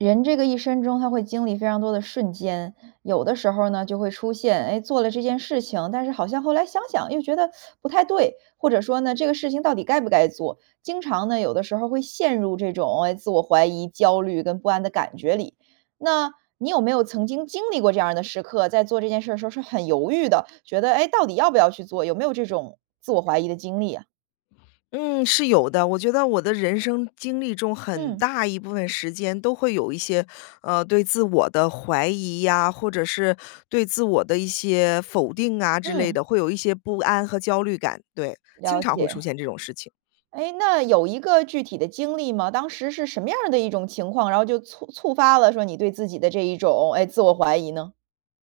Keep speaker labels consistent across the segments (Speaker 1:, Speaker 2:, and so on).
Speaker 1: 人这个一生中他会经历非常多的瞬间。有的时候儿呢，就会出现，诶，做了这件事情，但是好像后来想想又觉得 不太对。或者说呢，这个事情到底该不该做。经常呢，有的时候儿会陷入这种，哎，自我怀疑、焦虑跟不安的感觉里。那你有没有曾经经历过这样儿的时刻，在做这件事儿的时候是很犹豫的，觉得，哎，到底要不要去做，有没有这种自我怀疑的经历呀？
Speaker 2: 嗯，是有的。我觉得我的人生经历中很
Speaker 1: 嗯。
Speaker 2: 大一部分时间都会有一些，呃，对自我的怀疑呀，或者是对自我的一些否定啊之类
Speaker 1: 嗯。
Speaker 2: 的，会有一些不安和焦虑感。对，经
Speaker 1: 了
Speaker 2: 常会出
Speaker 1: 解。
Speaker 2: 现这种事情。
Speaker 1: 诶，那有一个具体的经历吗？当时是什么样儿的一种情况，然后就促触发了说你对自己的这一种，哎，自我怀疑呢？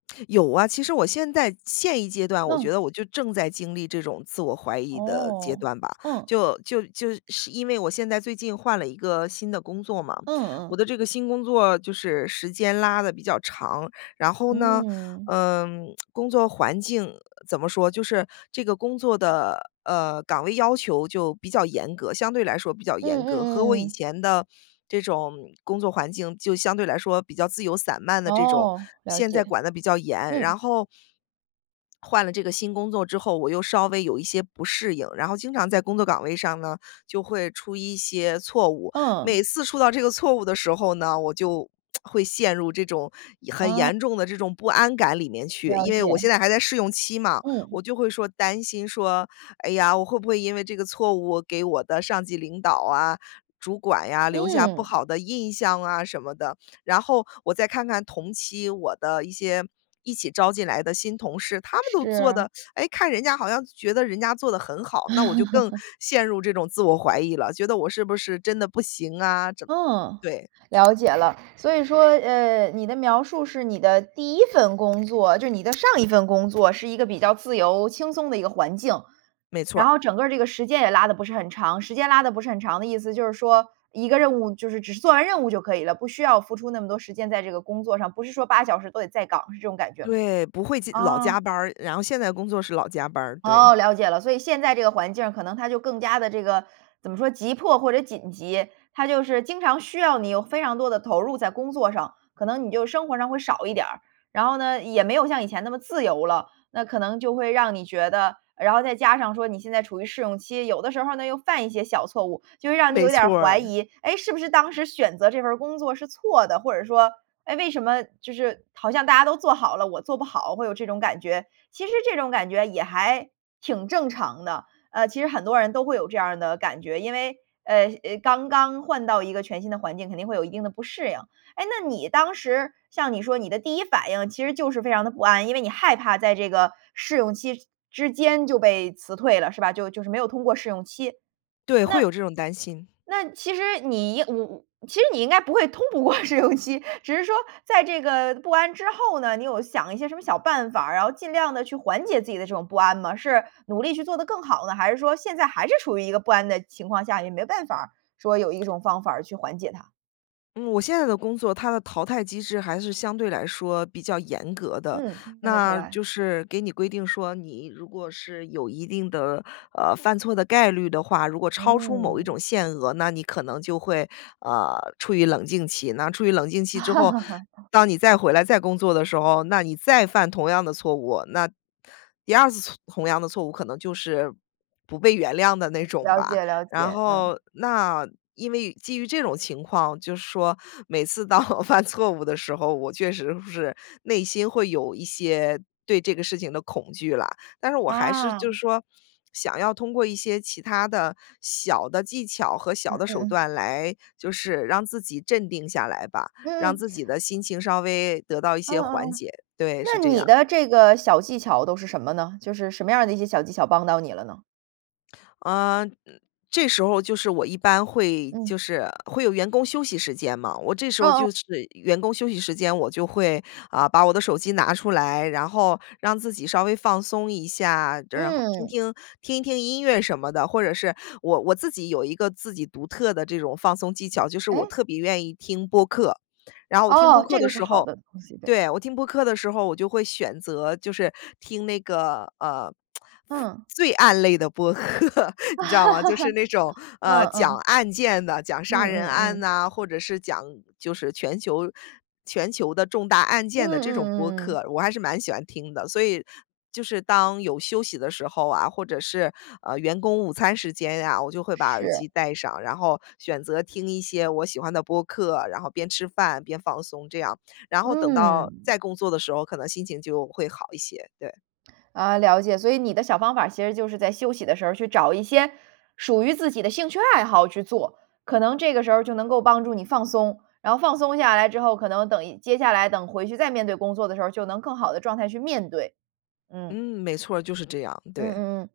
Speaker 2: 有啊，其实我现在现一阶段，我觉
Speaker 1: 嗯。
Speaker 2: 得我就正在经历这种自我怀疑的阶
Speaker 1: 哦，
Speaker 2: 段吧。
Speaker 1: 嗯。
Speaker 2: 就就就是因为我现在最近换了一个新的工作嘛。
Speaker 1: 嗯
Speaker 2: 我
Speaker 1: 嗯。
Speaker 2: 的这个新工作就是时间拉得比较长，然后呢，
Speaker 1: 嗯。
Speaker 2: 呃，工作环境怎么说，就是这个工作的，呃，岗位要求就比较严格，相对来说比较
Speaker 1: 嗯，
Speaker 2: 严
Speaker 1: 嗯，
Speaker 2: 格，
Speaker 1: 嗯
Speaker 2: 和我
Speaker 1: 嗯
Speaker 2: 以
Speaker 1: 嗯。
Speaker 2: 前的这种工作环境就相对来说比较自由散漫的这种，
Speaker 1: 哦，了
Speaker 2: 现在
Speaker 1: 解。
Speaker 2: 管得比较严。然
Speaker 1: 嗯。
Speaker 2: 后换了这个新工作之后，我又稍微有一些不适应，然后经常在工作岗位上呢，就会出一些错误。
Speaker 1: 嗯。
Speaker 2: 每次出到这个错误的时候呢，我就 会陷入这种很
Speaker 1: 哦。
Speaker 2: 严重的这种不安感里面去。
Speaker 1: 了
Speaker 2: 因为我
Speaker 1: 解。
Speaker 2: 现在还在试用期嘛，我
Speaker 1: 嗯。
Speaker 2: 就会说担心说，哎呀，我会不会因为这个错误，我给我的上级领导啊，主管呀，留下不
Speaker 1: 嗯。
Speaker 2: 好的印象啊什么的，然后我再看看同期我的一些一起招进来的新同事，他们都做
Speaker 1: 是。
Speaker 2: 的 诶，看人家好像觉得人家做得很好，那我就更 陷入这种自我怀疑了，觉得我是不是真的不行啊，真
Speaker 1: 嗯，
Speaker 2: 对。
Speaker 1: 了解了。所以说，呃，你的描述是你的第1份工作，就是你的上一份工作是一个比较自由轻松的一个环境。
Speaker 2: 没错
Speaker 1: 然
Speaker 2: 儿。
Speaker 1: 后整个这个时间也拉得不是很长。时间拉得不是很长的意思就是说，一个任务就是只是做完任务就可以了，不需要付出那么多时间在这个工作上，不是说8个小时都得在岗，是这种感觉吗？
Speaker 2: 对，不会加老加
Speaker 1: 啊。
Speaker 2: 班儿。然后现在工作是老加班儿，对。
Speaker 1: 哦，了解了。所以现在这个环境儿，可能它就更加地这个怎么说，急迫或者紧急，它就是经常需要你有非常多地投入在工作上，可能你就生活上会少一点儿。然后呢，也没有像以前那么自由了，那可能就会让你觉得然后再加上说你现在处于试用期，有的时候儿呢，又犯一些小错误，就会让你
Speaker 2: 没
Speaker 1: 有点儿
Speaker 2: 错
Speaker 1: 怀
Speaker 2: 儿。
Speaker 1: 疑，诶，是不是当时选择这份儿工作是错的？或者说，诶，为什么就是好像大家都做好了，我做不好，会有这种感觉。其实这种感觉也还挺正常的，呃，其实很多人都会有这样儿的感觉，因为，呃，呃，刚刚换到一个全新的环境，肯定会有一定的不适应。诶，那你当时像你说你的第1反应其实就是非常的不安，因为你害怕在这个试用期之间就被辞退了，是吧，就就是没有通过试用期。
Speaker 2: 对，会
Speaker 1: 那
Speaker 2: 有这种担心。
Speaker 1: 那其实你应嗯嗯，其实你应该不会通不过试用期，只是说在这个不安之后呢，你有想一些什么小办法儿，然后尽量地去缓解自己的这种不安吗？是努力去做得更好呢，还是说现在还是处于一个不安的情况下，也没办法儿说有一种方法儿去缓解它。
Speaker 2: 嗯，我现在的工作，它的淘汰机制还是相对来说比较严格的。
Speaker 1: 嗯，听得出
Speaker 2: 那
Speaker 1: 来。
Speaker 2: 就是给你规定说，你如果是有一定的，呃，犯错的概率的话，如果超出某一
Speaker 1: 嗯。
Speaker 2: 种限额，那你可能就会，呃，处于冷静期。那处于冷静期之后，当你再回来、再工作的时候，那你再犯同样的错误，那第2次错同样的错误可能就是不被原谅的那种
Speaker 1: 了
Speaker 2: 吧。
Speaker 1: 解了
Speaker 2: 然
Speaker 1: 解，嗯。
Speaker 2: 后那因为基于这种情况，就是说，每次当我犯错误的时候，我确实会是内心会有一些对这个事情的恐惧啦。但是我还是
Speaker 1: 啊。
Speaker 2: 就是说，想要通过一些其它的小的技巧和
Speaker 1: 嗯
Speaker 2: 小的
Speaker 1: 嗯
Speaker 2: 手
Speaker 1: 嗯。
Speaker 2: 段来就是让自己镇定下来吧，
Speaker 1: 嗯
Speaker 2: 让
Speaker 1: 嗯。
Speaker 2: 自己的心情稍微得到一
Speaker 1: 嗯
Speaker 2: 些缓
Speaker 1: 嗯嗯。
Speaker 2: 解，对，
Speaker 1: 那
Speaker 2: 是这样。
Speaker 1: 你的这个小技巧都是什么呢？就是什么样儿的一些小技巧帮到你了呢？
Speaker 2: 呃，这时候就是我一般会
Speaker 1: 嗯。
Speaker 2: 就是会有员工休息时间嘛，我这时
Speaker 1: 哦
Speaker 2: 候
Speaker 1: 哦。
Speaker 2: 就是员工休息时间，我就会，啊，把我的手机拿出来，然后让自己稍微放松一下，这然后听
Speaker 1: 嗯。
Speaker 2: 听听一听音乐什么的。或者是我我自己有一个自己独特的这种放松技巧，就是
Speaker 1: 诶？
Speaker 2: 我特别愿意听播客。然后我听播
Speaker 1: 哦，
Speaker 2: 客
Speaker 1: 这
Speaker 2: 的
Speaker 1: 个是
Speaker 2: 时
Speaker 1: 好
Speaker 2: 候
Speaker 1: 的东西，对。
Speaker 2: 对，我听播客的时候，我就会选择就是听那个，呃，犯
Speaker 1: 嗯。
Speaker 2: 罪案类的播客，你知道吗？就是 那种，
Speaker 1: 嗯
Speaker 2: 呃，讲
Speaker 1: 嗯。
Speaker 2: 案件的，讲
Speaker 1: 嗯
Speaker 2: 杀人
Speaker 1: 嗯
Speaker 2: 案
Speaker 1: 嗯。
Speaker 2: 呐，或者是讲就是全球全球的重大案
Speaker 1: 嗯
Speaker 2: 件的这种
Speaker 1: 嗯
Speaker 2: 播
Speaker 1: 嗯嗯。
Speaker 2: 客，我还是蛮喜欢听的。所以就是当有休息的时候啊，或者是，呃，员工午餐时间呀，我就会把耳
Speaker 1: 是。
Speaker 2: 机戴上，然后选择听一些我喜欢的播客，然后边吃饭、边放松这样。然后等到
Speaker 1: 嗯。
Speaker 2: 再工作的时候，可能心情就会好一些，对。
Speaker 1: 啊，了解。所以你的小方法儿其实就是在休息的时候，去找一些属于自己的兴趣爱好去做，可能这个时候儿就能够帮助你放松，然后放松下来之后，可能等一接下来等回去再面对工作的时候，就能更好的状态去面对。嗯。
Speaker 2: 嗯，没错儿，就是这样，
Speaker 1: 嗯
Speaker 2: 对。
Speaker 1: 嗯嗯，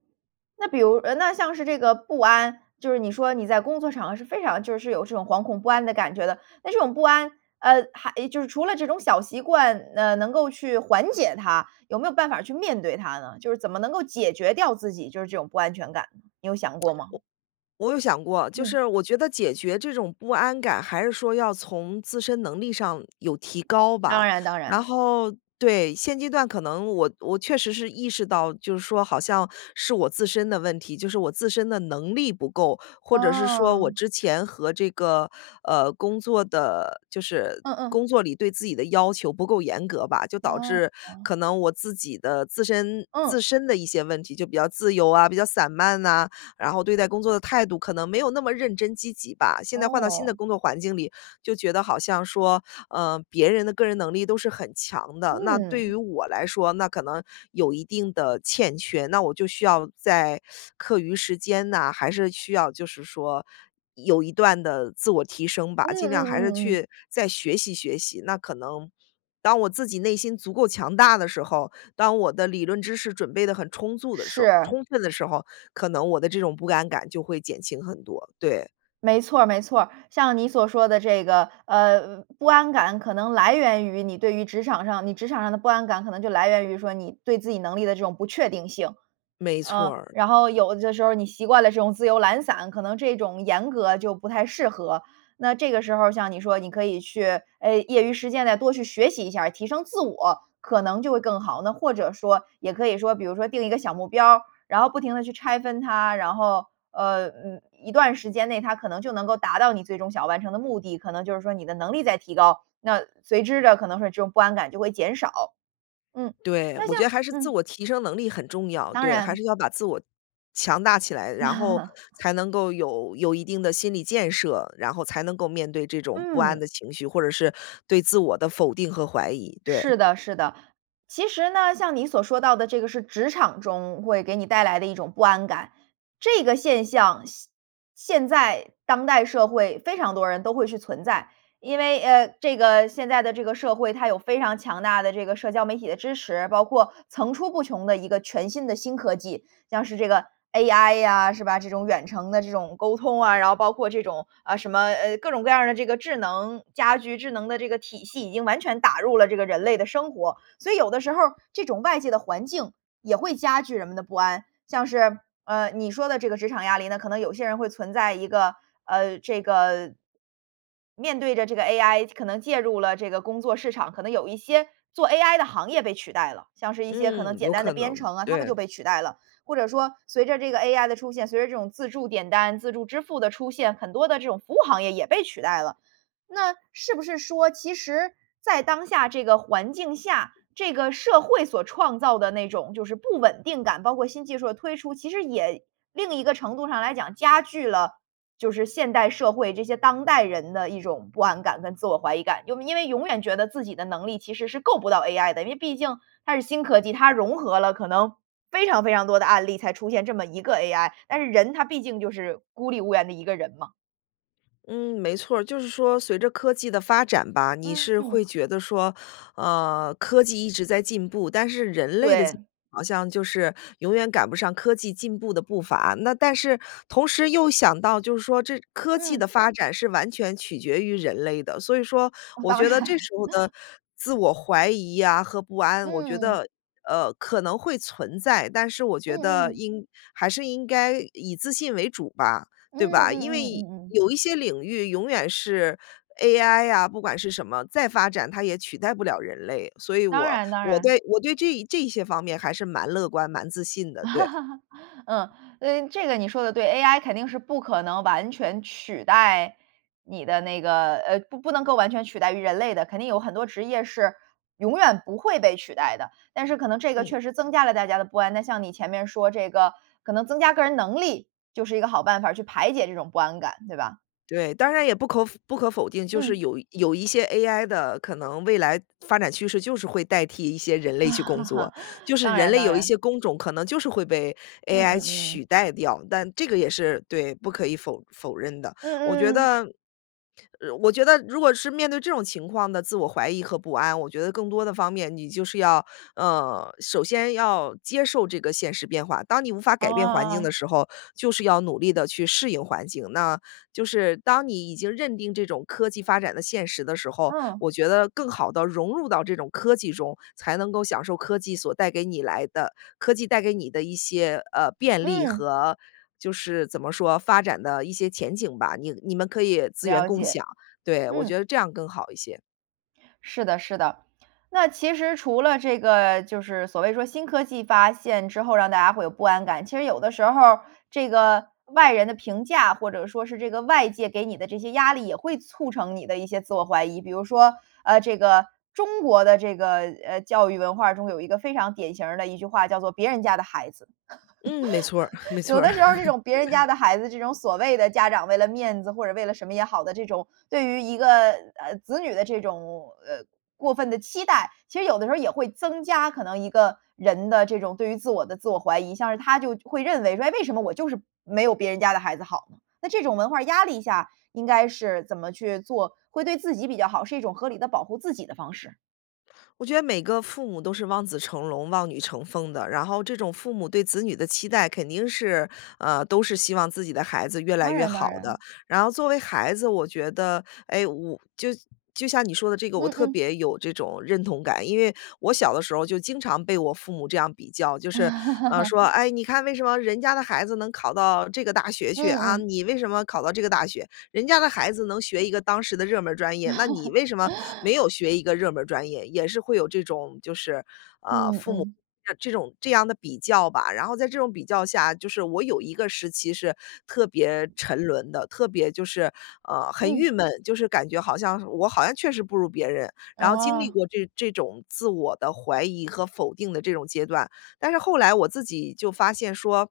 Speaker 1: 那比如呃，那像是这个不安，就是你说你在工作场合是非常就是有这种惶恐不安的感觉的。那这种不安，呃，还就是除了这种小习惯，呃，能够去缓解它，有没有办法去面对它呢？就是怎么能够解决掉自己就是这种不安全感，你有想过吗？
Speaker 2: 我我有想过，就
Speaker 1: 嗯。
Speaker 2: 是我觉得解决这种不安感，还是说要从自身能力上有提高
Speaker 1: 当
Speaker 2: 吧，
Speaker 1: 然当
Speaker 2: 然
Speaker 1: 然。
Speaker 2: 后对。现阶段可能我我确实是意识到，就是说好像是我自身的问题，就是我自身的能力不够，或者是说我
Speaker 1: 哦。
Speaker 2: 之前和这个，呃，工作的就是
Speaker 1: 嗯嗯。
Speaker 2: 工作里对自己的要求不够严格吧，就导致
Speaker 1: 哦。
Speaker 2: 可能我自己的自身
Speaker 1: 嗯。
Speaker 2: 自身的一些问题，就比较自由啊，比较散漫呐，然后对待工作的态度可能没有那么认真积极吧。现在换到新的
Speaker 1: 哦。
Speaker 2: 工作环境里，就觉得好像说，呃，别人的个人能力都是很强的，那对于
Speaker 1: 嗯。
Speaker 2: 我来说，那可能有一定的欠缺，那我就需要在 课余时间呐，还是需要就是说有一段的自我提升吧。
Speaker 1: 嗯
Speaker 2: 尽
Speaker 1: 嗯
Speaker 2: 量还
Speaker 1: 嗯
Speaker 2: 是
Speaker 1: 嗯嗯。
Speaker 2: 去再学习学习。那可能当我自己内心足够强大的时候，当我的理论知识准备得很充足的时候
Speaker 1: 是。
Speaker 2: 充分的时候，可能我的这种不安感就会减轻很多，对。
Speaker 1: 没错儿没错儿，像你所说的这个，呃，不安感可能来源于你对于职场上你职场上的不安感，可能就来源于说你对自己能力的这种不确定性。
Speaker 2: 没错
Speaker 1: 嗯，
Speaker 2: 儿。
Speaker 1: 然后有的时候你习惯了这种自由懒散，可能这种严格就不太适合，那这个时候像你说，你可以去，哎，业余时间呢，多去学习一下儿提升自我，可能就会更好。那或者说也可以说比如说定一个小目标儿，然后不停地去拆分它，然后，呃，嗯，一段时间内，它可能就能够达到你最终想完成的目的，可能就是说你的能力在提高，那随之的可能是这种不安感就会减少。嗯，
Speaker 2: 对，
Speaker 1: 那
Speaker 2: 我
Speaker 1: 像
Speaker 2: 觉得还是自
Speaker 1: 嗯。
Speaker 2: 我提升能力很重要。
Speaker 1: 当
Speaker 2: 对，还
Speaker 1: 然。
Speaker 2: 是要把自我强大起来，然后 才能够有有一定的心理建设，然后才能够面对这种不安
Speaker 1: 嗯。
Speaker 2: 的情绪，或者是对自我的否定和怀疑，对。
Speaker 1: 是的是的。其实呢，像你所说到的这个是职场中会给你带来的一种不安感，这个现象，现现在当代社会非常多人都会是存在。因为，呃，这个现在的这个社会，它有非常强大的这个社交媒体的支持，包括层出不穷的一个全新的新科技，像是这个 AI 呀，是吧，这种远程的这种沟通啊，然后包括这种，啊，什么，呃，各种各样儿的这个智能家居，智能的这个体系已经完全打入了这个人类的生活，所以有的时候儿这种外界的环境也会加剧人们的不安。像是，呃，你说的这个职场压力呢，可能有些人会存在一个，呃，这个面对着这个 AI，可能介入了这个工作市场，可能有一些做 AI 的行业被取代了，像是一些可能
Speaker 2: 嗯，
Speaker 1: 简
Speaker 2: 有
Speaker 1: 单的
Speaker 2: 可
Speaker 1: 编
Speaker 2: 能，
Speaker 1: 程啊，他们就
Speaker 2: 对。
Speaker 1: 被取代了。或者说随着这个 AI 的出现，随着这种自助点单、自助支付的出现，很多的这种服务行业也被取代了。那是不是说其实在当下这个环境下，这个社会所创造的那种就是不稳定感，包括新技术的推出，其实也另一个程度上来讲，加剧了，就是现代社会这些当代人的一种不安感跟自我怀疑感。又因为永远觉得自己的能力其实是够不到 AI 的，因为毕竟它是新科技，它融合了可能非常非常多的案例，才出现这么一个 AI，但是人他毕竟就是孤立无援的一个人嘛。
Speaker 2: 嗯，没错儿。就是说随着科技的发展吧，你是会
Speaker 1: 嗯。
Speaker 2: 觉得说，呃，科技一直在进步，但是人类的进
Speaker 1: 对。
Speaker 2: 步好像就是永远赶不上科技进步的步伐。那但是同时又想到就是说这科技的
Speaker 1: 嗯。
Speaker 2: 发展是完全取决于人类的，所以说，我
Speaker 1: 当
Speaker 2: 觉得这
Speaker 1: 然。
Speaker 2: 时候的 自我怀疑呀和不安，我觉
Speaker 1: 嗯。
Speaker 2: 得，呃，可能会存在。但是我觉
Speaker 1: 嗯
Speaker 2: 得
Speaker 1: 嗯。
Speaker 2: 应还是应该以自信为主吧，
Speaker 1: 嗯
Speaker 2: 对吧？因
Speaker 1: 嗯嗯
Speaker 2: 为，
Speaker 1: 嗯嗯。
Speaker 2: 有一些领域永远是 ai 呀，不管是什么再发展它也取代不了人类。所以
Speaker 1: 当
Speaker 2: 我
Speaker 1: 然当
Speaker 2: 我
Speaker 1: 然。
Speaker 2: 对我对这一这一些方面还是蛮乐观、蛮自信的，对。
Speaker 1: 嗯，呃，这个你说得对，ai 肯定是不可能完全取代你的那个呃，不不能够完全取代于人类的，肯定有很多职业是永远不会被取代的。但是可能这个
Speaker 2: 嗯。
Speaker 1: 确实增加了大家的不安，那像你前面说这个，可能增加个人能力，就是一个好办法儿，去排解这种不安感，对吧？
Speaker 2: 对，当然也不可否不可否定，就是
Speaker 1: 嗯。
Speaker 2: 有有一些 ai 的可能未来发展趋势就是会代替一些人类去工作，就 是
Speaker 1: 当
Speaker 2: 人
Speaker 1: 然
Speaker 2: 类
Speaker 1: 当
Speaker 2: 有一
Speaker 1: 然。
Speaker 2: 些工种可能就是会被
Speaker 1: 嗯
Speaker 2: ai
Speaker 1: 嗯嗯。
Speaker 2: 取代掉。但这个也是对，不可以否否认的。我觉
Speaker 1: 嗯嗯。
Speaker 2: 得我觉得如果是面对这种情况的自我怀疑和不安，我觉得更多的方面，你就是要，呃，首先要接受这个现实变化。当你无法
Speaker 1: 哦
Speaker 2: 改变环境的
Speaker 1: 哦。
Speaker 2: 时候，就是要努力地去适应环境。那就是当你已经认定这种科技发展的现实的时候，
Speaker 1: 嗯。
Speaker 2: 我觉得更好地融入到这种科技中，才能够享受科技所带给你来的科技带给你的一些，呃，便利
Speaker 1: 嗯。
Speaker 2: 和就是怎么说，发展的一些前景吧。你你们可以资源
Speaker 1: 了
Speaker 2: 共
Speaker 1: 解，
Speaker 2: 享，对，我
Speaker 1: 嗯。
Speaker 2: 觉得这样更好一些。
Speaker 1: 是的是的。那其实除了这个就是所谓说新科技发现之后，让大家会有不安感。其实有的时候儿，这个外人的评价，或者说是这个外界给你的这些压力，也会促成你的一些自我怀疑。比如说，呃，这个中国的这个，呃，教育文化中有一个非常典型儿的一句话叫作“别人家的孩子”。
Speaker 2: 嗯，没错儿，没 错
Speaker 1: 有
Speaker 2: 儿。
Speaker 1: 的时候儿这种别人家 的孩子，这种所谓的家长为了面子或者为了什么也好的这种，对于一个，呃，子女的这种，呃，过分的期待。其实有的时候儿也会增加可能一个人的这种对于自我的自我怀疑。像是他就会认为说：“诶，为什么我就是没有别人家的孩子好？”那这种文化压力下，应该是怎么去做会对自己比较好，是一种合理地保护自己的方式？
Speaker 2: 我觉得每个父母都是望子成龙、望女成凤的。然后这种父母对子女的期待肯定是呃，都是希望自己的孩子越来
Speaker 1: 当
Speaker 2: 越
Speaker 1: 然
Speaker 2: 好
Speaker 1: 当
Speaker 2: 的。
Speaker 1: 然。
Speaker 2: 然后作为孩子我觉得，哎，我就就像你说的这个，我
Speaker 1: 嗯
Speaker 2: 特
Speaker 1: 嗯。
Speaker 2: 别有这种认同感。因为我小的时候就经常被我父母这样比较，就是，呃，说：“哎，你看为什么人家的孩子能考到这个大学
Speaker 1: 嗯
Speaker 2: 去，啊，
Speaker 1: 嗯。
Speaker 2: 你为什么考到这个大学？人家的孩子能学一个当时的热门儿专业，那你为什么没 有学一个热门儿专业？”也是会有这种就是，呃，父
Speaker 1: 嗯，嗯。
Speaker 2: 母 [unintelligible] 这种这样的比较吧。然后在这种比较下就是我有一个时期是特别沉沦的，特别就是呃，很郁
Speaker 1: 嗯。
Speaker 2: 闷，就是感觉好像我好像确实不如别人。然后经历
Speaker 1: 哦。
Speaker 2: 过这这种自我的怀疑和否定的这种阶段，但是后来我自己就发现说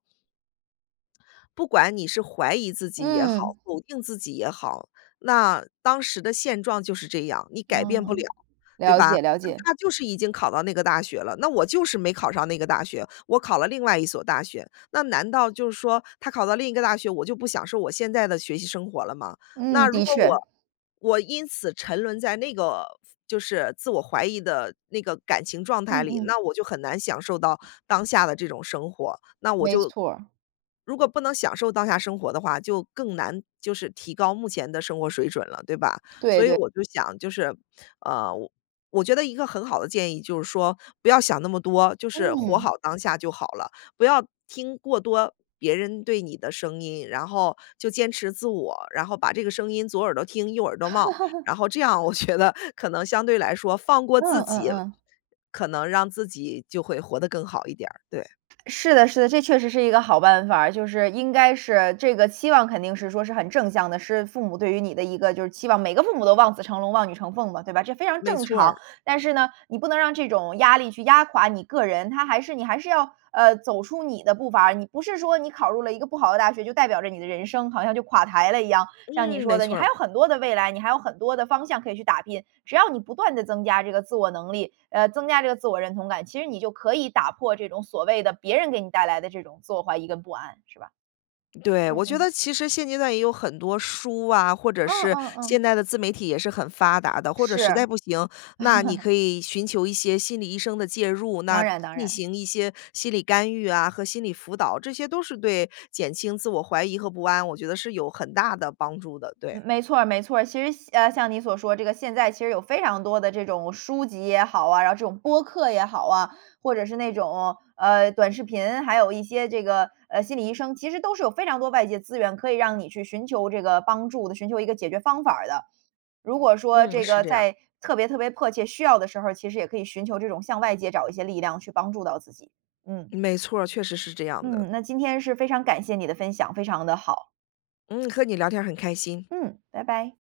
Speaker 2: 不管你是怀疑自己也好，
Speaker 1: 嗯。
Speaker 2: 否定自己也好，那当时的现状就是这样，你改变不
Speaker 1: 嗯，
Speaker 2: 了，对
Speaker 1: 了
Speaker 2: 吧？
Speaker 1: 解了
Speaker 2: 那
Speaker 1: 解。
Speaker 2: 他就是已经考到那个大学了，那我就是没考上那个大学，我考了另外一所大学。那难道就是说，他考到另一个大学，我就不享受我现在的学习生活了吗？那
Speaker 1: 嗯，
Speaker 2: 如
Speaker 1: 的
Speaker 2: 果我
Speaker 1: 确。
Speaker 2: 我因此沉沦在那个夫就是自我怀疑的那个感情状态
Speaker 1: 嗯
Speaker 2: 里，
Speaker 1: 嗯。
Speaker 2: 那我就很难享受到当下的这种生活。那我
Speaker 1: 没
Speaker 2: 就
Speaker 1: 错儿。
Speaker 2: 如果不能享受当下生活的话，就更难就是提高目前的生活水准了，对吧？所
Speaker 1: 对
Speaker 2: 以
Speaker 1: 对。
Speaker 2: 我就想，就是呃，我我觉得一个很好的建议就是说，不要想那么多，就是活
Speaker 1: 嗯。
Speaker 2: 好当下就好了。不要听过多别人对你的声音，然后就坚持自我，然后把这个声音左耳朵听，右耳朵冒。然后这样我觉得可能相对来说放过自
Speaker 1: 嗯，嗯
Speaker 2: 己，
Speaker 1: 嗯。
Speaker 2: 可能让自己就会活得更好一点儿，对。
Speaker 1: 是的是的，这确实是一个好办法儿。就是应该是这个期望肯定是说是很正向的，是父母对于你的一个就是期望。每个父母都望子成龙、望女成凤嘛，对吧？这非常
Speaker 2: 没
Speaker 1: 正
Speaker 2: 错
Speaker 1: 常。
Speaker 2: 儿。
Speaker 1: 但是呢，你不能让这种压力去压垮你个人，他还是你还是要，呃，走出你的步伐。你不是说你考入了一个不好的大学，就代表着你的人生好像就垮台了一样。像你
Speaker 2: 嗯，没
Speaker 1: 说的，你
Speaker 2: 错
Speaker 1: 还
Speaker 2: 儿。
Speaker 1: 有很多的未来，你还有很多的方向可以去打拼。只要你不断地增加这个自我能力，呃，增加这个自我认同感，其实你就可以打破这种所谓的别人给你带来的这种自我怀疑跟不安，是吧？
Speaker 2: 对，
Speaker 1: 嗯
Speaker 2: 我觉
Speaker 1: 嗯。
Speaker 2: 得其实现阶段也有很多书啊，或者
Speaker 1: 嗯，
Speaker 2: 是
Speaker 1: 嗯，
Speaker 2: 现
Speaker 1: 嗯。
Speaker 2: 代的自媒体也是很发达的。或者
Speaker 1: 是。
Speaker 2: 实在不行，那你 可以寻求一些心理医生的介入，
Speaker 1: 当
Speaker 2: 那
Speaker 1: 然当
Speaker 2: 进
Speaker 1: 然。
Speaker 2: 行一些心理干预啊和心理辅导。这些都是对减轻自我疑和不安，我觉得是有很大的帮助的，对。
Speaker 1: 嗯，没错儿没错儿。其实像呃，像你所说这个现在其实有非常多的这种书籍也好啊，然后这种播客也好啊，或者是那种，呃，短视频，还有一些这个，呃，心理医生，其实都是有非常多外界资源可以让你去寻求这个帮助的，寻求一个解决方法儿的。如果说
Speaker 2: 嗯，
Speaker 1: 这
Speaker 2: 是
Speaker 1: 个
Speaker 2: 这样。
Speaker 1: 在特别特别迫切需要的时候，其实也可以寻求这种向外界找一些力量去帮助到自己。嗯。
Speaker 2: 没错儿，确实是这样的。
Speaker 1: 嗯，那今天是非常感谢你的分享，非常的好。
Speaker 2: 嗯，和你聊天儿很开心。
Speaker 1: 嗯，拜拜。